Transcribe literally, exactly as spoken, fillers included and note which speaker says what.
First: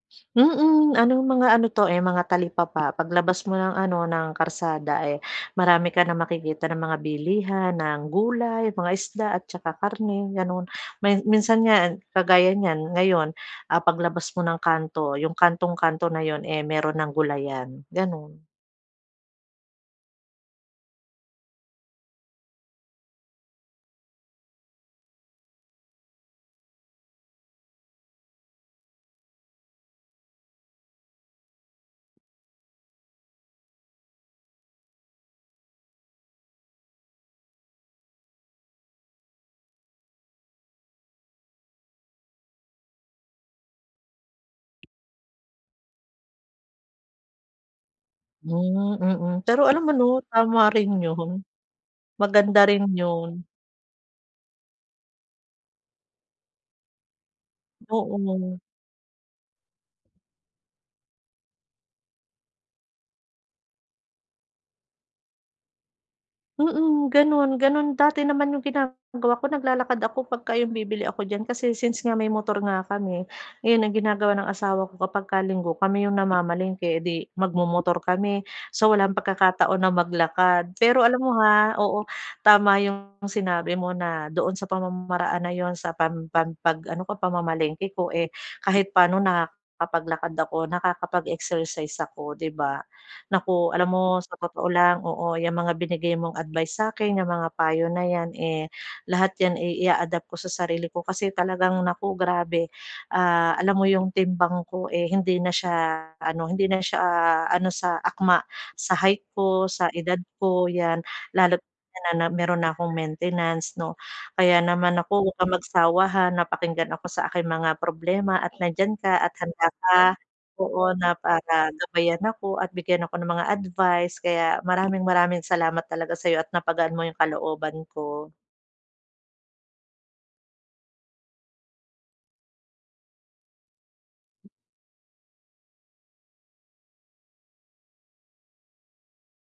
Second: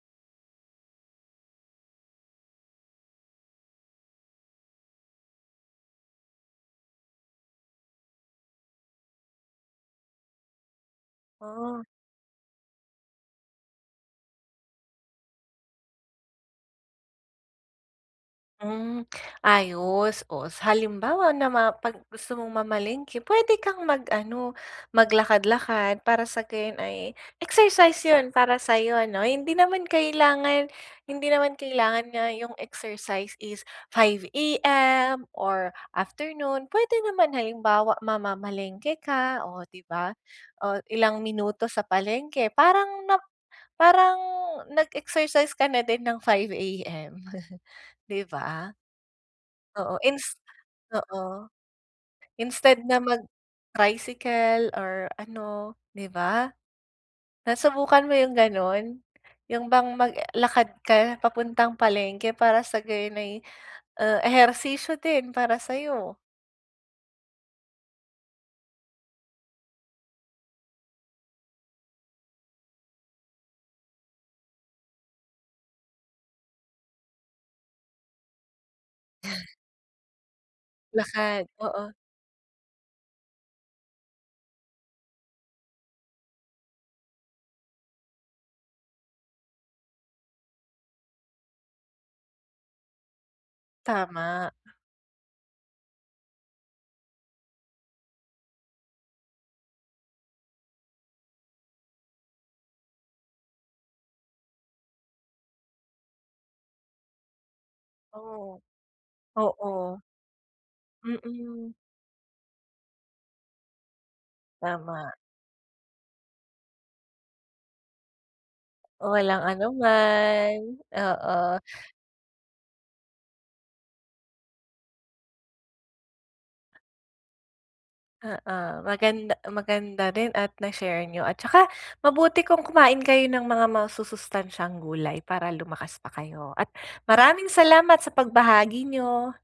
Speaker 1: Mm, anong mga ano 'to, eh, mga talipapa, pag labas mo ng ano, ng kalsada, eh, marami ka na makikita ng mga bilihan ng gulay, mga isda at saka karne gano'n. May minsan
Speaker 2: Oo.
Speaker 1: nga kagaya niyan ngayon, ah, paglabas mo ng kanto, yung kantong-kanto na yun, eh, meron ng gulayan, gano'n.
Speaker 2: Hmm, ayos. Oh, sa halimbawa nama pag gusto mong mamalengke, p'wede kang mag-ano, maglakad-lakad, para sa gayon ay exercise yun para sayo, 'no? Hindi naman kailangan, hindi naman kailangan nga yung exercise is five AM or afternoon. P'wede naman halimbawa mamamalengke ka, oh, 'di ba? Oh, ilang minuto sa palengke, parang nap parang nag-exercise ka na din ng five AM, 'di ba?
Speaker 1: Hmm, mm, pero alam mo
Speaker 2: Oo,
Speaker 1: 'no,
Speaker 2: ins
Speaker 1: tama rin yun.
Speaker 2: oo,
Speaker 1: Maganda
Speaker 2: instead
Speaker 1: rin
Speaker 2: na
Speaker 1: yun.
Speaker 2: mag-tricycle or ano 'di ba? Nasubukan mo yung
Speaker 1: Oo.
Speaker 2: ganun? yung bang maglakad ka papuntang palengke para sa gayon ay, ah, ehersisyo din para sayo.
Speaker 1: Mm, gano'n, gano'n dati naman yung ginagawa ko. Naglalakad ako pag ka yung bibili ako diyan kasi since nga may motor nga kami, yun ang ginagawa ng asawa ko kapag ka linggo kami yung namamalengke, eh, 'di magmomotor kami, so, walang pagkakataon na maglakad. Pero alam mo,
Speaker 2: Lakad,
Speaker 1: ha,
Speaker 2: oo.
Speaker 1: oo, tama yung sinabi mo na doon sa pamamaraan na yun, sa pam pam pag ano ko pamamalengke ko, eh, kahit paano nakakapaglakad ako, nakakapag-exercise ako, 'di ba? Naku, alam mo sa
Speaker 2: Tama.
Speaker 1: totoo lang oo 'yang mga binigay mong advice sa'kin, yang mga payo na yan, eh, lahat yan, eh, i-a-adapt ko sa sarili ko kasi talagang naku grabe, ah, alam mo yung timbang k,o eh, hindi na siya ano, hindi na siya ano, sa akma
Speaker 2: Oo,
Speaker 1: sa height ko, sa
Speaker 2: oo.
Speaker 1: edad ko yan, lalo't
Speaker 2: Mm.
Speaker 1: nananab meron na kong maintenance 'no. Kaya naman
Speaker 2: Tama.
Speaker 1: naku, huwag kang magsawa, ha, na pakinggan ako sa aking mga problema at nandiyan
Speaker 2: Oh,
Speaker 1: ka, at
Speaker 2: walang ano
Speaker 1: handa ka
Speaker 2: man.
Speaker 1: oo, na
Speaker 2: Oo.
Speaker 1: para gabayan ako at bigyan ako ng mga advice, kaya maraming-maraming salamat talaga sa'yo at napagaan mo yung kalooban ko.
Speaker 2: Oo, maganda maganda din at na-share niyo. at tsaka mabuti kung kumain kayo ng mga masusustansyang gulay para lumakas pa kayo. At maraming salamat sa pagbahagi niyo.